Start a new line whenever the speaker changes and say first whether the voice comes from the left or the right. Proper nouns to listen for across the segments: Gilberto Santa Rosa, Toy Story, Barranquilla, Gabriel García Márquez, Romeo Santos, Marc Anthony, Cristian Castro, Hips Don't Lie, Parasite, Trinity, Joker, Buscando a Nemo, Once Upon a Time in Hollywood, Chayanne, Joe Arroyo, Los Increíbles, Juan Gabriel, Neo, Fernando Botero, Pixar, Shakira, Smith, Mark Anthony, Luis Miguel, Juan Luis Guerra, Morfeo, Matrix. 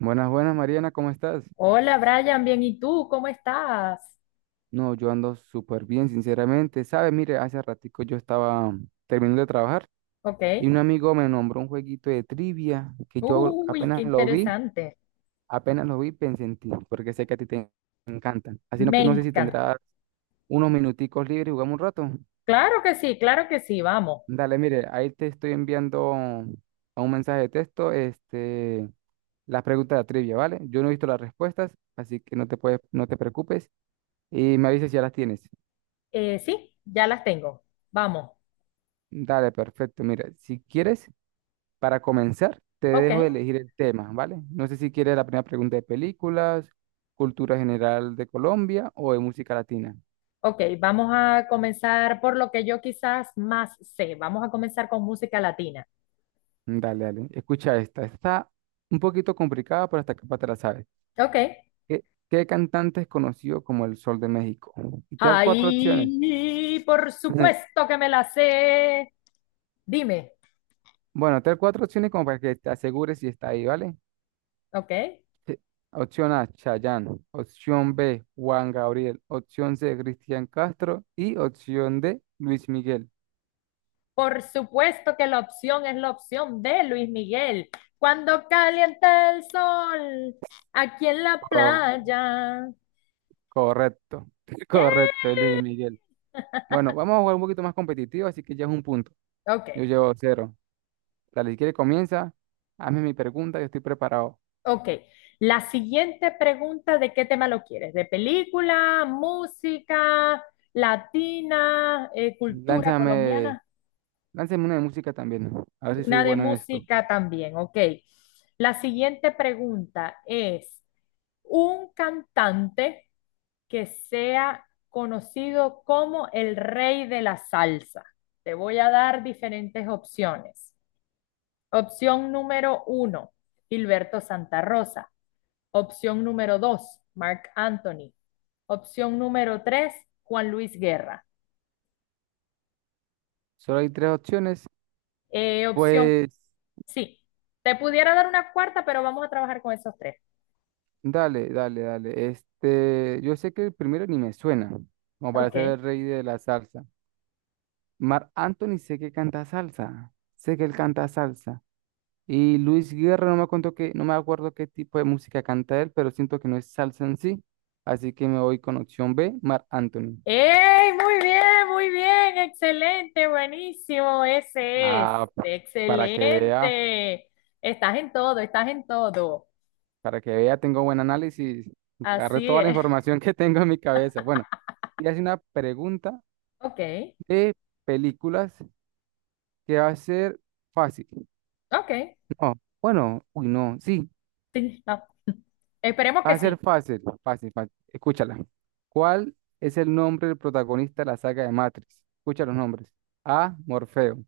right: Buenas, buenas, Mariana, ¿cómo estás?
left: Hola Brian, bien, ¿y tú? ¿Cómo estás?
right: No, yo ando súper bien, sinceramente. ¿Sabes? Mire, hace ratico yo estaba terminando de trabajar
left: Ok.
right: y un amigo me nombró un jueguito de trivia que yo
left: Uy, qué interesante.
right: apenas lo vi, pensé en ti, porque sé que a ti te encantan. Así no que
left: Me
right: no sé si
left: encanta.
right: tendrás unos minuticos libres y jugamos un rato.
left: Claro que sí, vamos.
right: Dale, mire, ahí te estoy enviando a un mensaje de texto, este, las preguntas de trivia, ¿vale? Yo no he visto las respuestas, así que no te preocupes y me avisas si ya las tienes.
left: Sí, ya las tengo. Vamos.
right: Dale, perfecto. Mira, si quieres, para comenzar, te
left: Ok,
right: dejo elegir el tema, ¿vale? No sé si quieres la primera pregunta de películas, cultura general de Colombia o de música latina.
left: ok, vamos a comenzar por lo que yo quizás más sé. Vamos a comenzar con música latina.
right: Dale, dale. Escucha esta. Está un poquito complicada, pero hasta capaz te la sabes.
left: Ok.
right: ¿Qué cantante es conocido como el Sol de México? Y te dar cuatro opciones.
left: Ay, por supuesto que me la sé. Dime.
right: Bueno, te dar cuatro opciones como para que te asegures si está ahí, ¿vale?
left: Ok.
right: Sí. Opción A, Chayanne. Opción B, Juan Gabriel. Opción C, Cristian Castro. Y opción D, Luis Miguel.
left: Por supuesto que la opción es la opción de Luis Miguel. Cuando calienta el sol aquí en la
right: Co-
left: playa.
right: correcto, correcto, es
left: Yeah.
right: Luis Miguel. Bueno, vamos a jugar un poquito más competitivo, así que ya es un punto.
left: Ok,
right: Yo llevo cero. Dale, si quiere comienza, hazme mi pregunta, yo estoy preparado.
left: ok. La siguiente pregunta, ¿de qué tema lo quieres? ¿De película, música, latina, cultura
right: Lánzame,
left: colombiana?
right: lánzame una de música también, a ver si soy
left: Una de
right: bueno en esto.
left: música también, ok. La siguiente pregunta es, ¿un cantante que sea conocido como el rey de la salsa? Te voy a dar diferentes opciones. Opción número uno, Gilberto Santa Rosa. Opción número dos, Mark Anthony. Opción número tres, Juan Luis Guerra.
right: Solo hay tres opciones.
left: Opción,
right: Pues
left: sí, te pudiera dar una cuarta, pero vamos a trabajar con esos tres.
right: dale, dale, dale. Este, yo sé que el primero ni me suena, como para
left: Ok.
right: ser el rey de la salsa. Marc Anthony sé que canta salsa, sé que él canta salsa. Y Luis Guerra, no me acuerdo qué tipo de música canta él, pero siento que no es salsa en sí. Así que me voy con opción B, Marc Anthony.
left: ¡Ey! Muy bien, excelente, buenísimo, ese es,
right: Ah, pa- para que vea,
left: excelente. Estás en todo, estás en todo.
right: para que vea, tengo buen análisis. Agarré
left: Así
right: toda la
left: es.
right: información que tengo en mi cabeza. Bueno, y hace una pregunta
left: Ok,
right: de películas que va a ser fácil.
left: ok,
right: Oh, bueno, uy, no, sí,
left: sí, no. Esperemos
right: va
left: que
right: a ser
left: sí.
right: fácil, fácil, fácil. Escúchala. ¿Cuál es el nombre del protagonista de la saga de Matrix? Escucha los nombres. A, Morfeo.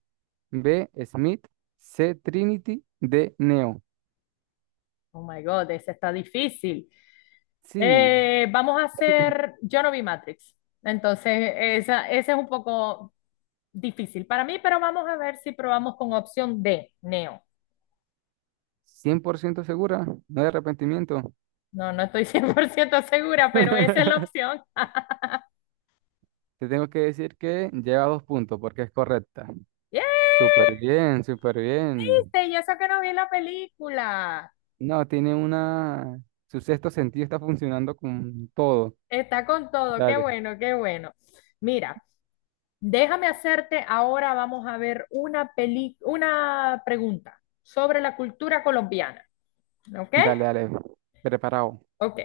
right: B, Smith. C, Trinity. D, Neo.
left: Oh my God, ese está difícil.
right: Sí,
left: Vamos a hacer, yo no vi Matrix, entonces esa, ese es un poco difícil para mí, pero vamos a ver si probamos con opción D, Neo.
right: 100% segura, no hay arrepentimiento.
left: No, no estoy 100% segura, pero esa es la opción.
right: Te tengo que decir que lleva dos puntos porque es correcta.
left: ¡Yay!
right: Súper bien, súper bien.
left: ¿Viste? Y eso que no vi la película.
right: No, tiene una Su sexto sentido está funcionando con todo.
left: Está con todo. Qué
right: Dale.
left: bueno, qué bueno. Mira, déjame hacerte ahora, vamos a ver una peli, una pregunta sobre la cultura colombiana. ¿Ok?
right: Dale, dale, preparado.
left: Ok.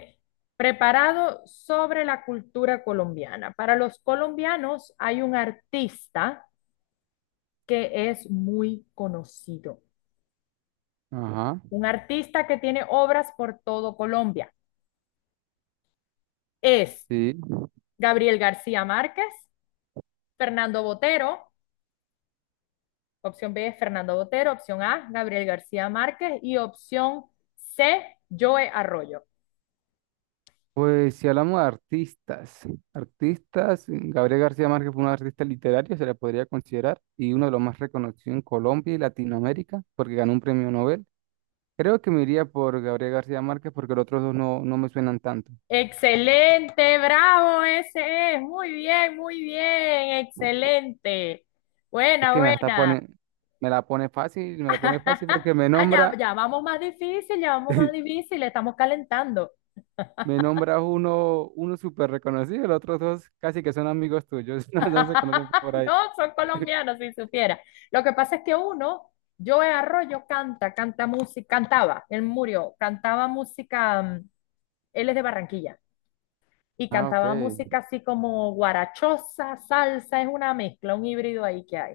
left: Preparado sobre la cultura colombiana. Para los colombianos hay un artista que es muy conocido.
right: Ajá,
left: Un artista que tiene obras por todo Colombia. Es
right: sí.
left: Gabriel García Márquez, Fernando Botero, opción B es Fernando Botero, opción A, Gabriel García Márquez y opción C, Joe Arroyo.
right: Pues si hablamos de artistas, artistas, Gabriel García Márquez fue un artista literario, se le podría considerar, y uno de los más reconocidos en Colombia y Latinoamérica, porque ganó un premio Nobel. Creo que me iría por Gabriel García Márquez porque los otros dos no, no me suenan tanto.
left: Excelente, bravo, ese es, muy bien, excelente.
right: Es
left: Buena,
right: que
left: buena.
right: me la pone fácil, me la pone fácil porque me
left: Ah, ya,
right: nombra,
left: ya vamos más difícil, ya vamos más difícil, estamos calentando.
right: me nombra uno súper reconocido, los otros dos casi que son amigos tuyos, no, no se conocen por ahí.
left: No, son colombianos, si supiera. Lo que pasa es que uno, Joe Arroyo canta, canta música, cantaba, él murió, cantaba música, él es de Barranquilla, y
right: Ah, ok.
left: cantaba música así como guarachosa, salsa, es una mezcla, un híbrido ahí que hay.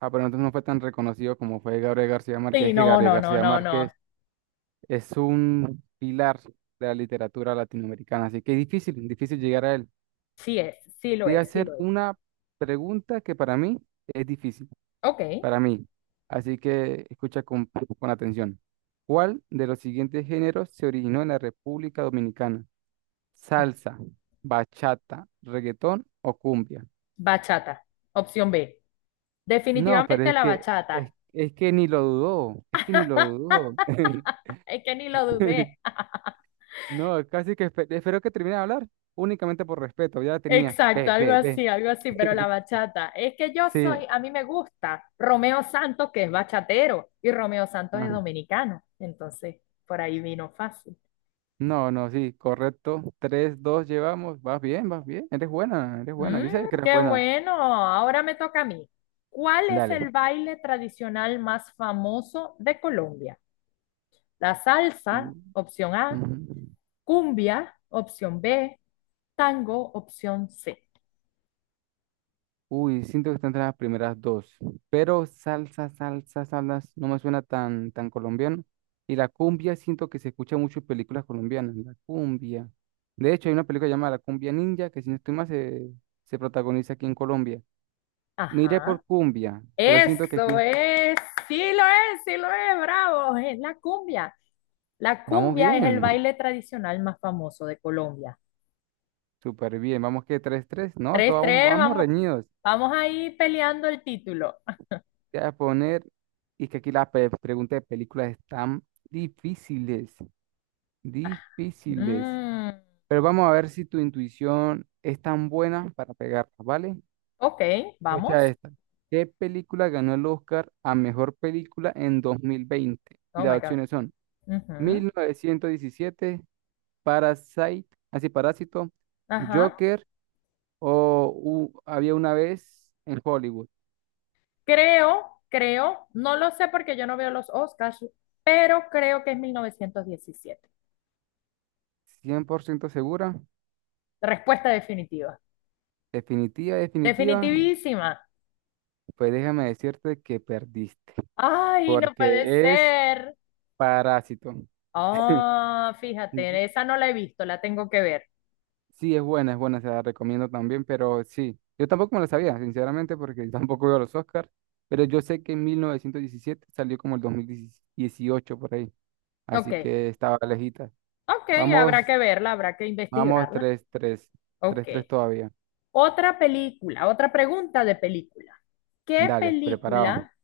right: Ah, pero entonces no fue tan reconocido como fue Gabriel García Márquez,
left: Sí,
right: es que
left: no,
right: Gabriel
left: no, no,
right: García
left: no, no.
right: Márquez es un pilar de la literatura latinoamericana, así que es difícil, difícil llegar a él.
left: Sí es, sí lo
right: Te voy a
left: es, sí
right: hacer
left: lo es.
right: una pregunta que para mí es difícil,
left: Ok,
right: para mí, así que escucha con atención. ¿Cuál de los siguientes géneros se originó en la República Dominicana? ¿Salsa, bachata, reggaetón o cumbia?
left: bachata, opción B.
right: No, pero
left: Definitivamente
right: es
left: la
right: que,
left: bachata.
right: es que ni lo dudó, es que ni lo dudó.
left: Es que ni lo dudé.
right: No, casi que espero que termine de hablar, únicamente por respeto, ya tenía.
left: Exacto,
right: Ve, ve, ve.
left: algo así, pero la bachata. Es que yo
right: Sí,
left: soy, a mí me gusta Romeo Santos, que es bachatero, y Romeo Santos es
right: ah,
left: dominicano. Entonces, por ahí vino fácil.
right: no, no, sí, correcto. 3-2 llevamos, vas bien, eres buena,
left: Mm,
right: yo sé que eres
left: Qué
right: buena.
left: bueno, ahora me toca a mí. ¿Cuál es
right: Dale.
left: el baile tradicional más famoso de Colombia? La salsa,
right: U-
left: opción A,
right: ujú.
left: cumbia, opción B, tango, opción C.
right: Uy, siento que están entre las primeras dos, pero salsa, salsa, salsa, no me suena tan colombiano. Y la cumbia siento que se escucha mucho en películas colombianas, la cumbia. De hecho, hay una película llamada La Cumbia Ninja, que si no estoy mal se protagoniza aquí en Colombia. Miré
left: Ajá.
right: por cumbia, pero siento que
left: Eso
right: aquí
left: es, sí lo es, sí lo es, bravo, es la cumbia. La
right: vamos
left: cumbia es el
right: bien,
left: baile tradicional más famoso de Colombia.
right: súper bien. Vamos, que 3-3. No, esto,
left: Tres
right: vamos,
left: tres,
right: vamos
left: vamos,
right: reñidos.
left: vamos ahí peleando el título.
right: Te voy a poner, y que aquí las preguntas de películas están difíciles, difíciles.
left: Mm,
right: Pero vamos a ver si tu intuición es tan buena para pegarlas, ¿vale?
left: ok, vamos.
right: Escucha esta. ¿Qué película ganó el Oscar a mejor película en 2020? Y
left: Oh my
right: las
left: God.
right: opciones son
left: Ujú,
right: 1917, Parasite, así Parásito,
left: ajá.
right: Joker, o había una vez en Hollywood.
left: Creo, creo, no lo sé porque yo no veo los Oscars, pero creo que es 1917.
right: 100% segura,
left: Respuesta definitiva.
right: definitiva, definitiva,
left: Definitivísima.
right: pues déjame decirte que perdiste,
left: Ay, no puede
right: porque es
left: ser.
right: Parásito.
left: Oh,
right: Ujú.
left: fíjate, esa no la he visto, la tengo que ver.
right: Sí, es buena, se la recomiendo también, pero sí, yo tampoco me la sabía, sinceramente, porque tampoco veo los Oscars, pero yo sé que en 1917 salió como el 2018 por ahí,
left: Ok,
right: así que estaba lejita.
left: ok,
right: Vamos,
left: habrá que verla, habrá que
right: vamos,
left: investigarla.
right: tres tres tres
left: Ok.
right: tres todavía.
left: Otra película, otra pregunta de película. ¿Qué
right: Dale, preparado.
left: película,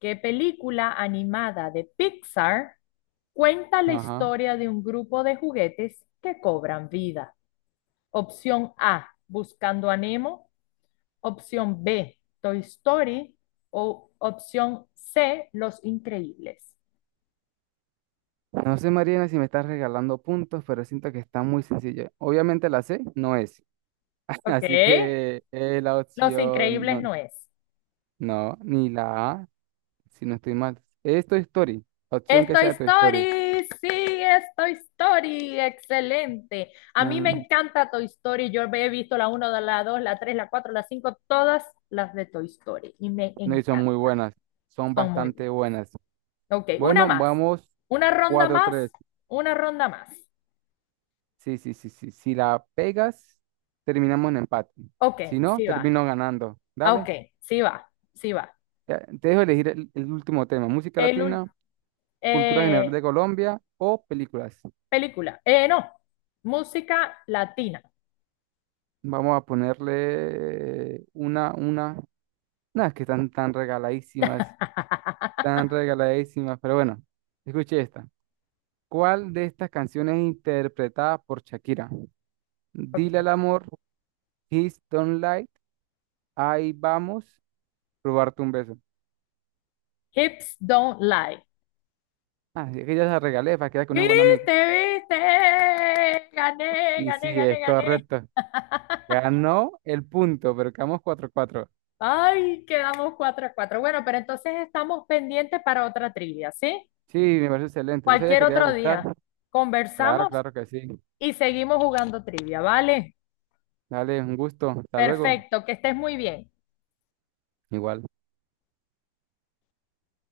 left: qué película animada de Pixar cuenta la
right: Ajá.
left: historia de un grupo de juguetes que cobran vida? Opción A, Buscando a Nemo. Opción B, Toy Story. O opción C, Los Increíbles.
right: No sé, Mariana, si me estás regalando puntos, pero siento que está muy sencilla. Obviamente la C no es,
left: Ok.
right: así que la
left: Los
right: opción
left: Increíbles
right: no,
left: no es.
right: no, ni la A, si no estoy mal. Es Toy Story, opción que
left: Estoy
right: sea tu historia.
left: Story, sí, Toy Story, excelente. A mí me
right: No,
left: encanta Toy Story, yo he visto la uno, la 2, la 3, la 4, la 5, todas las de Toy Story y me
right: no, y son muy
left: encantan,
right: buenas, son
left: son muy
right: bastante
left: buenas.
right: buenas.
left: Ok, una
right: Bueno,
left: más,
right: vamos,
left: una ronda
right: cuatro
left: más,
right: tres
left: una ronda más.
right: Sí, sí, sí, sí. Si la pegas, terminamos en empate.
left: Ok,
right: Si no,
left: sí va,
right: termino ganando. Dale,
left: ok, sí va, sí va.
right: ya, te dejo elegir el último tema, música
left: El, ul-
right: latina, cultura general
left: eh,
right: de Colombia o películas.
left: Película, no, música latina.
right: Vamos a ponerle nada, es que están tan regaladísimas, pero bueno, escuche esta. ¿Cuál de estas canciones es interpretada por Shakira? Dile al
left: Ok,
right: amor, Kiss Don't Lie, Ahí vamos, robarte un beso.
left: Hips Don't Lie.
right: Ah, es que ya se regalé para quedar con un buen amigo.
left: ¿Viste, viste? Gané,
right: Y sí,
left: gané, gané,
right: es
left: gané.
right: correcto. Ganó el punto, pero quedamos 4-4.
left: Ay, quedamos 4-4. Bueno, pero entonces estamos pendientes para otra trivia, ¿sí?
right: Sí, me parece excelente. Yo sabía
left: Cualquier
right: que te iba a
left: otro
right: gustar.
left: día.
right: Claro,
left: Conversamos
right: claro que sí.
left: y seguimos jugando trivia, ¿vale?
right: Dale, un gusto. Hasta luego.
left: Perfecto, que estés muy bien.
right: Igual.